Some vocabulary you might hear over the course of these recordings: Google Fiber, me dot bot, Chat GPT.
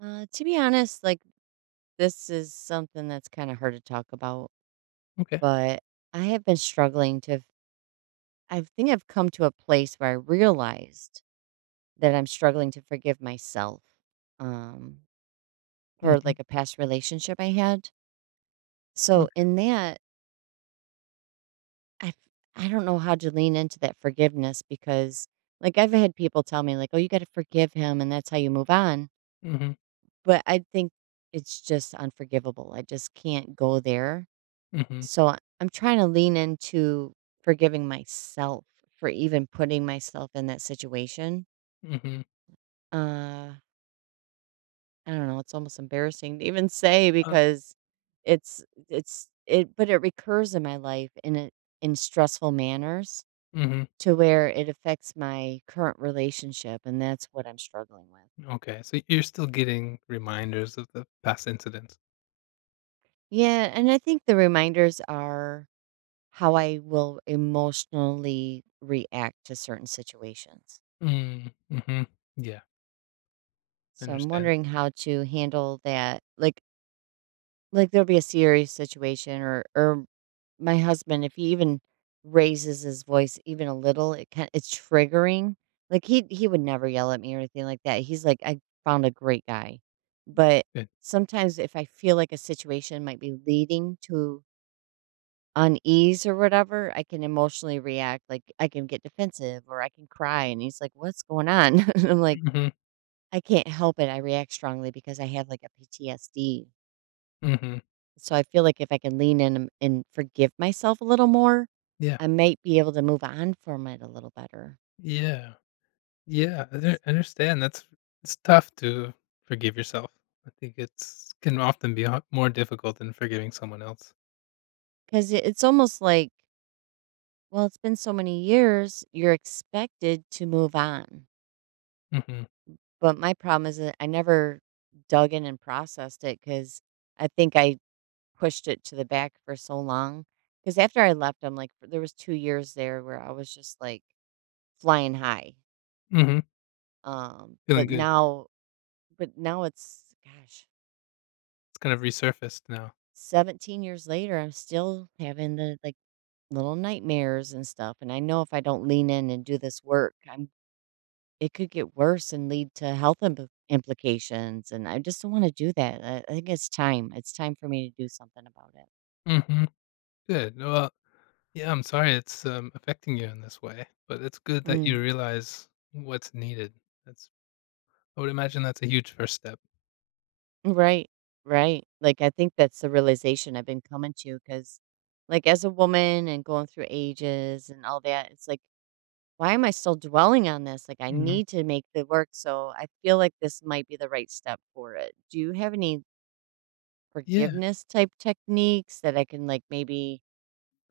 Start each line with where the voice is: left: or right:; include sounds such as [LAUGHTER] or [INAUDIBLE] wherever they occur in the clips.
right: To be honest, like this is something that's kind of hard to talk about,
left: Okay.
right: but I have been struggling to. I think I've come to a place where I realized that I'm struggling to forgive myself um, for
left: Mhm.
right: like a past relationship I had. So
left: Okay.
right: in that, I I don't know how to lean into that forgiveness because like I've had people tell me like, oh, you got to forgive him, and that's how you move on.
left: Mhm.
right: But I think it's just unforgivable. I just can't go there.
left: Mhm.
right: I'm trying to lean into forgiving myself for even putting myself in that situation.
left: Mhm.
right: Uh, I don't know. It's almost embarrassing to even say
left: Uh,
right: because it's it, but it recurs in my life in in stressful manners
left: mhm.
right: to where it affects my current relationship, and that's what I'm struggling with.
left: Okay, so you're still getting reminders of the past incidents.
right: Yeah, and I think the reminders are how I will emotionally react to certain situations.
left: Mm. Mhm. Yeah, I
right: So I'm
left: understand.
right: wondering how to handle that. Like there'll be a serious situation or my husband if he even raises his voice even a little, it's triggering. Like he would never yell at me or anything like that. He's like I found a great guy. But
left: Good.
right: sometimes if I feel like a situation might be leading to unease or whatever, I can emotionally react like I can get defensive or I can cry and he's like what's going on? [LAUGHS] And I'm like
left: Mhm.
right: I can't help it, I react strongly because I have, like, a PTSD.
left: Mhm.
right: So I feel like if I can lean in and forgive myself a little more,
left: Yeah.
right: I might be able to move on from it a little better.
left: Yeah. Yeah, I understand, that's it's tough to forgive yourself. I think it's can often be ho more difficult than forgiving someone else.
right: Because it's almost like, well, it's been so many years, you're expected to move on.
left: Mhm.
right: But my problem is that I never dug in and processed it. Because I think I pushed it to the back for so long. Because after I left, I'm like there was two years there where I was just, like, flying high.
left: Mhm.
right: Um,
left: Feeling
right: but
left: good.
right: now but now it's gosh,
left: It's kind of resurfaced now.
right: seventeen years later, I'm still having the, like, little nightmares and stuff, and I know if I don't lean in and do this work, I'm it could get worse and lead to health implications, and I just don't wanna do that. I think it's time. It's time for me to do something about it.
left: Mhm. Good. Well, yeah, I'm sorry it's, affecting you in this way, but it's good that
right: Mm.
left: you realize what's needed. That's I would imagine that's a huge first step.
right: Right. Right. Like, I think that's the realization I've been coming to because, like, as a woman and going through ages and all that, it's like why am I still dwelling on this? Like, I
left: Mhm.
right: need to make the work. So I feel like this might be the right step for it. Do you have any
left: Yeah,
right: forgiveness type techniques that I can, like, maybe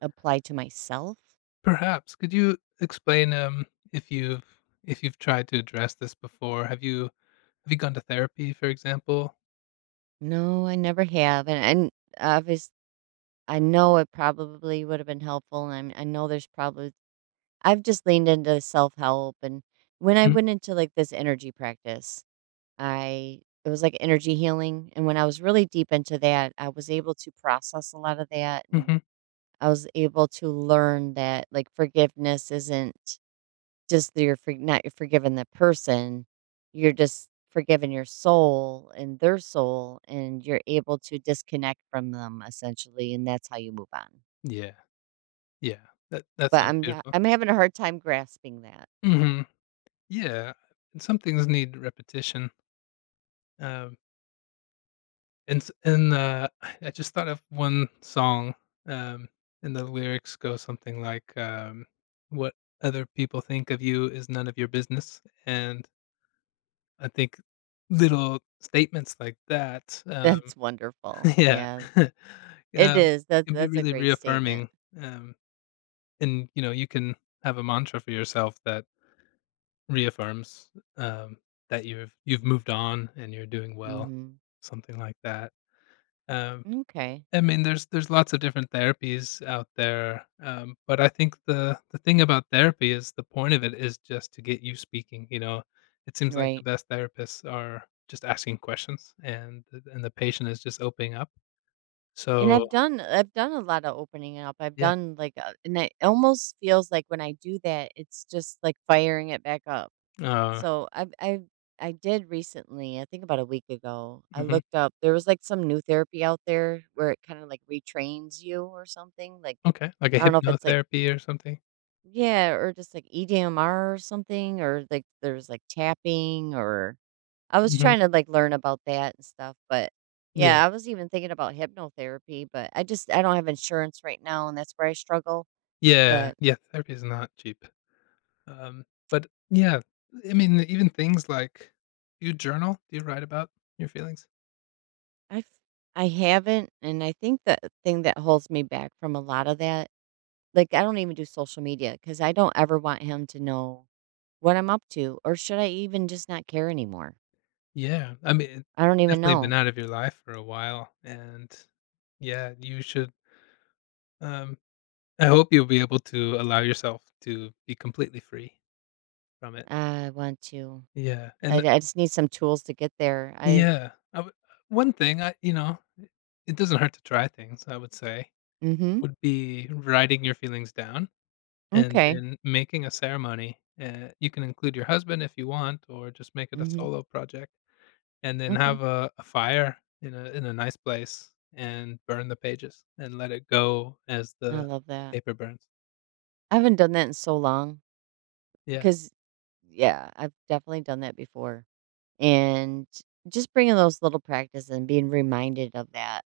right: apply to myself?
left: perhaps. Could you explain, if you've if you've tried to address this before? Have you gone to therapy, for example?
right: No, I never have. Obvious, I know it probably would have been helpful. I know there's probably, I've just leaned into self help. And when I
left: Mm,
right: went into like this energy practice, I, it was like energy healing. And when I was really deep into that, I was able to process a lot of that and
left: mhm.
right: I was able to learn that like forgiveness isn't just that you're for, not you're forgiving the person, you're just forgiving your soul and their soul, and you're able to disconnect from them essentially, and that's how you move on.
left: Yeah, yeah. That sounds beautiful.
right: I'm having a hard time grasping that.
left: Mhm. Yeah, and some things need repetition, um and [SIGHS] I just thought of one song, um, and the lyrics go something like, "What other people think of you is none of your business," and I think little statements like that,
right: [LAUGHS]
left: um
right: That's wonderful.
left: [LAUGHS] Yeah.
right: Yeah,
left: [LAUGHS]
right: it
left: Um,
right: is. That's
left: can be
right: that's a
left: really
right: great statement.
left: reaffirming, um, and, you can have a mantra for yourself that reaffirms, um, that you've moved on and you're doing well,
right: Mm-hmm.
left: something like that. Um
right: Okay.
left: I mean, there's lots of different therapies out there, but I think the thing about therapy is the point of it is just to get you speaking. It seems like
right: Right.
left: the best therapists are just asking questions, and the patient is just opening up.
right: And
left: So
right: I've done a lot of opening up. I've
left: yeah,
right: done like a and it almost feels like when I do that, it's just like firing it back up.
left: uh,
right: So I I did recently, I think about a week ago, I
left: hmm
right: looked up there was like some new therapy out there where it kind of like retrains you or something. Like
left: okay, like a
right: I don't know if it's like
left: hypnotherapy or something.
right: yeah, or just like EDMR or something, or like there's like tapping or I was
left: hmm
right: trying to, like, learn about that and stuff, but
left: Yeah,
right: yeah, I was even thinking about hypnotherapy, but I don't have insurance right now, and that's where I struggle,
left: yeah,
right: but
left: yeah. Therapy is not cheap, um, but yeah, I mean, even things like, do you journal? Do you write about your feelings?
right: I've I have not and I think the thing that holds me back from a lot of that like, I don't even do social media because I don't ever want him to know what I'm up to, or should I even just not care anymore?
left: Yeah, I mean,
right: I
left: it's
right: don't even
left: definitely been
right: know.
left: out of your life for a while, and yeah, you should, um I hope you'll be able to allow yourself to be completely free from it.
right: I want to
left: Yeah, and
right: I just need some tools to get there. I
left: yeah, one thing it doesn't hurt to try things, I would say,
right: Mhm.
left: would be writing your feelings down and
right: Okay.
left: then making a ceremony, you can include your husband if you want or just make it a
right: Mhm.
left: solo project. And then
right: Okay.
left: have a fire in a nice place and burn the pages and let it go as
right: I
left: the
right: love that.
left: paper burns.
right: I haven't done that in so long
left: Yeah.
right: because, yeah, I've definitely done that before. And just bringing those little practice and being reminded of that.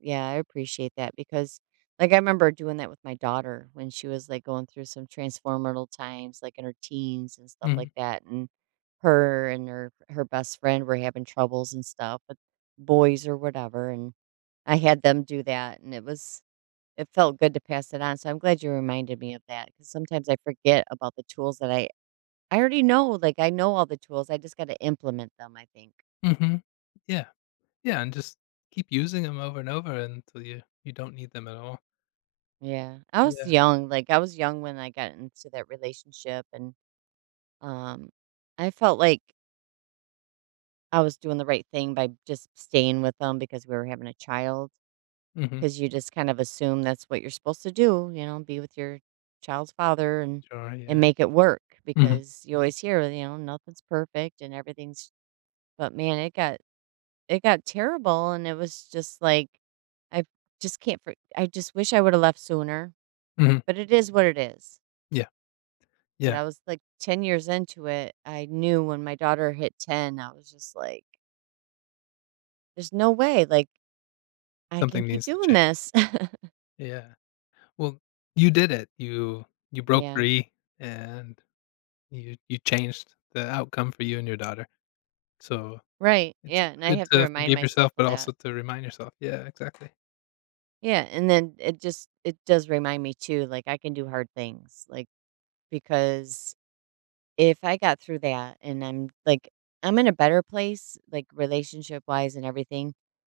right: Yeah, I appreciate that because, like, I remember doing that with my daughter when she was like going through some transformative times, like in her teens and stuff like
left: Mhm.
right: that. And her best friend were having troubles and stuff with boys or whatever. And I had them do that, and it was it felt good to pass it on, so I'm glad you reminded me of that. Because sometimes I forget about the tools that I already know, like, I know all the tools, I just gotta implement them, I think.
left: Mhm. Yeah. Yeah, and just keep using them over and over until you don't need them at all.
right: Yeah. I was
left: Yeah.
right: young, like, I was young when I got into that relationship, and, um, I felt like I was doing the right thing by just staying with them because we were having a child.
left: Mhm.
right: Because you just kind of assume that's what you're supposed to do, you know, be with your child's father and
left: Sure, yeah.
right: make it work
left: Mhm.
right: because you always hear, you know, nothing's perfect and everything's But man, it got terrible and it was just like I just can't for I just wish I would have left sooner,
left: Mhm.
right: but it is what it is.
left: Yeah.
right: But
left: Yeah.
right: I was like ten years into it. I knew when my daughter hit ten, I was just like there's no way like I can
left: Something
right: keep
left: needs to
right: doing
left: change.
right: this.
left: Yeah. Well, you did it. You broke
right: [LAUGHS] Yeah.
left: free and you changed the outcome for you and your daughter. So
right: Right.
left: it's
right: Yeah, and I
left: good
right: have to
left: to
right: remind
left: forgive
right: myself
left: yourself,
right: of
left: but
right: that.
left: also to remind yourself. Yeah, exactly.
right: Yeah, and then it does remind me too like I can do hard things like because if I got through that and I'm like I'm in a better place, like relationship-wise and everything,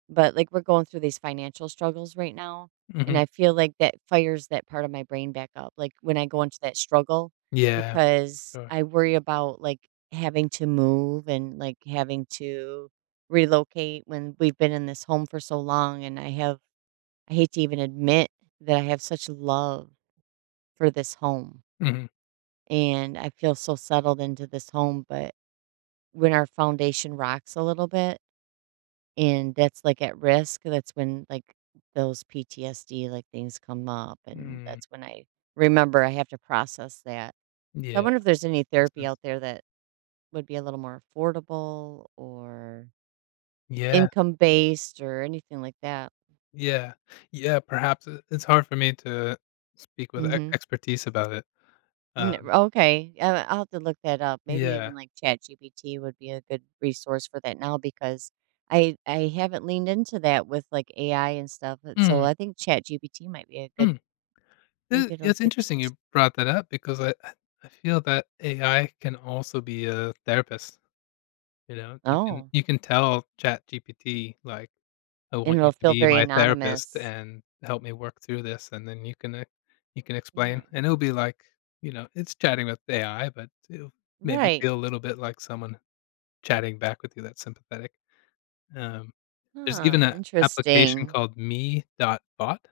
right: but, like, we're going through these financial struggles right now, and
left: Mhm.
right: I feel like that fires that part of my brain back up, like, when I go into that struggle
left: Yeah,
right: because
left: sure.
right: I worry about, like, having to move and, like, having to relocate when we've been in this home for so long, and I have I hate to even admit that I have such love for this home,
left: Mhm.
right: and I feel so settled into this home, but when our foundation rocks a little bit, and that's, like, at risk, that's when, like, those PTSD, like, things come up, and
left: Mm.
right: that's when I remember I have to process that. So I
left: Yeah,
right: wonder if there's any
left: makes
right: therapy out
left: sense.
right: there that would be a little more affordable or
left: Yeah,
right: income-based or anything like that.
left: yeah, yeah, perhaps it's hard for me to speak with e
right: Mhm.
left: expertise about it.
right: Mm,
left: Um,
right: okay, I'll have to look that up. Maybe even
left: yeah.
right: like ChatGPT would be a good resource for that now because I haven't leaned into that with like AI and stuff. So
left: Mm,
right: I think ChatGPT might be a good.
left: mm.
right: Maybe
left: Th
right: it'll
left: It's
right: could.
left: interesting you brought that up because I feel that AI can also be a therapist, you know? You can
right: Oh,
left: you can tell Chat GPT like I
right: and
left: want you
right: it'll
left: to
right: feel
left: be
right: very
left: my therapist
right: anonymous.
left: and help me work through this, and then you can
right: Yeah.
left: explain, and it'll be like, you know, it's chatting with AI, but it'll maybe
right: Right.
left: feel a little bit like someone chatting back with you that's sympathetic. Um, there's even
right: Huh.
left: an application
right: Interesting.
left: called me.bot,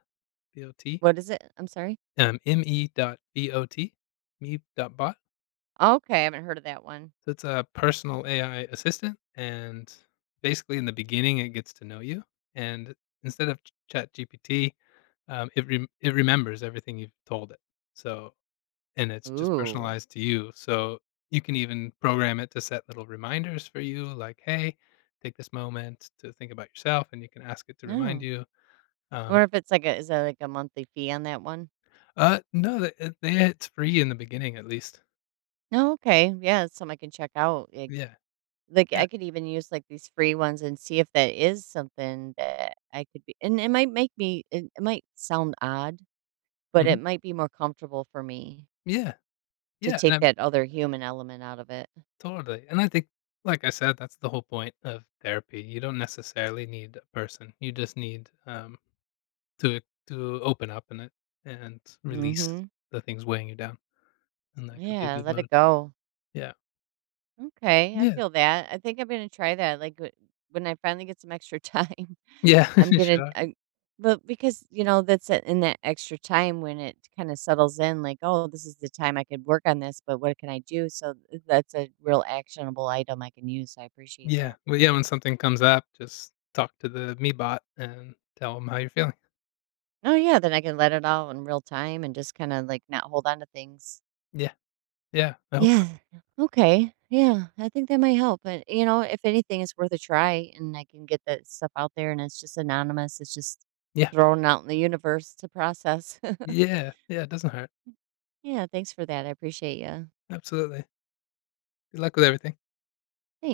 left: bot,
right: What is it? I'm sorry.
left: M-E dot bot, me.bot.
right: Okay, I haven't heard of that one.
left: So it's a personal AI assistant, and basically, in the beginning, it gets to know you, and instead of ChatGPT, it remembers everything you've told it. So, and it's just
right: Ooh.
left: personalized to you. So you can even program it to set little reminders for you, like, "Hey, take this moment to think about yourself," and you can ask it to remind
right: No.
left: you.
right: I
left: Um,
right: wonder if it's like a is that like a monthly fee on that one?
left: no, it's free in the beginning, at least.
right: No, okay. Yeah, it's something I can check out. like,
left: Yeah,
right: Like,
left: yeah,
right: I could even use, like, these free ones and see if that is something that I could be and it might make me it might sound odd, but
left: hmm
right: it might be more comfortable for me
left: yeah,
right: to
left: yeah.
right: take
left: And
right: that other human element out of it.
left: Totally. And I think, like I said, that's the whole point of therapy. You don't necessarily need a person. You just need to open up in it and release
right: Mhm.
left: the things weighing you down, and that could be a
right: Yeah,
left: good
right: let it
left: mode.
right: go.
left: Yeah.
right: Okay, I
left: Yeah.
right: feel that. I think I'm gonna try that. Like when I finally get some extra time,
left: Yeah.
right: [LAUGHS] I'm
left: [LAUGHS]
right: gonna.
left: Sure.
right: I, but because you know in that extra time when it kind of settles in, like oh, this is the time I could work on this, but what can I do? So that's a real actionable item I can use. So I appreciate
left: Yeah.
right: that.
left: Well, yeah. When something comes up, just talk to the me.bot and tell them how you're feeling.
right: Oh yeah, then I can let it all in real time and just kind of like not hold on to things.
left: Yeah. Yeah. I hope so.
right: Yeah. Okay. Yeah. I think that might help. But, you know, if anything, it's worth a try and I can get that stuff out there and it's just anonymous. It's just
left: Yeah.
right: thrown out in the universe to process. [LAUGHS]
left: Yeah. Yeah. It doesn't hurt.
right: Yeah. Thanks for that. I appreciate you.
left: Absolutely. Good luck with everything.
right: Thanks.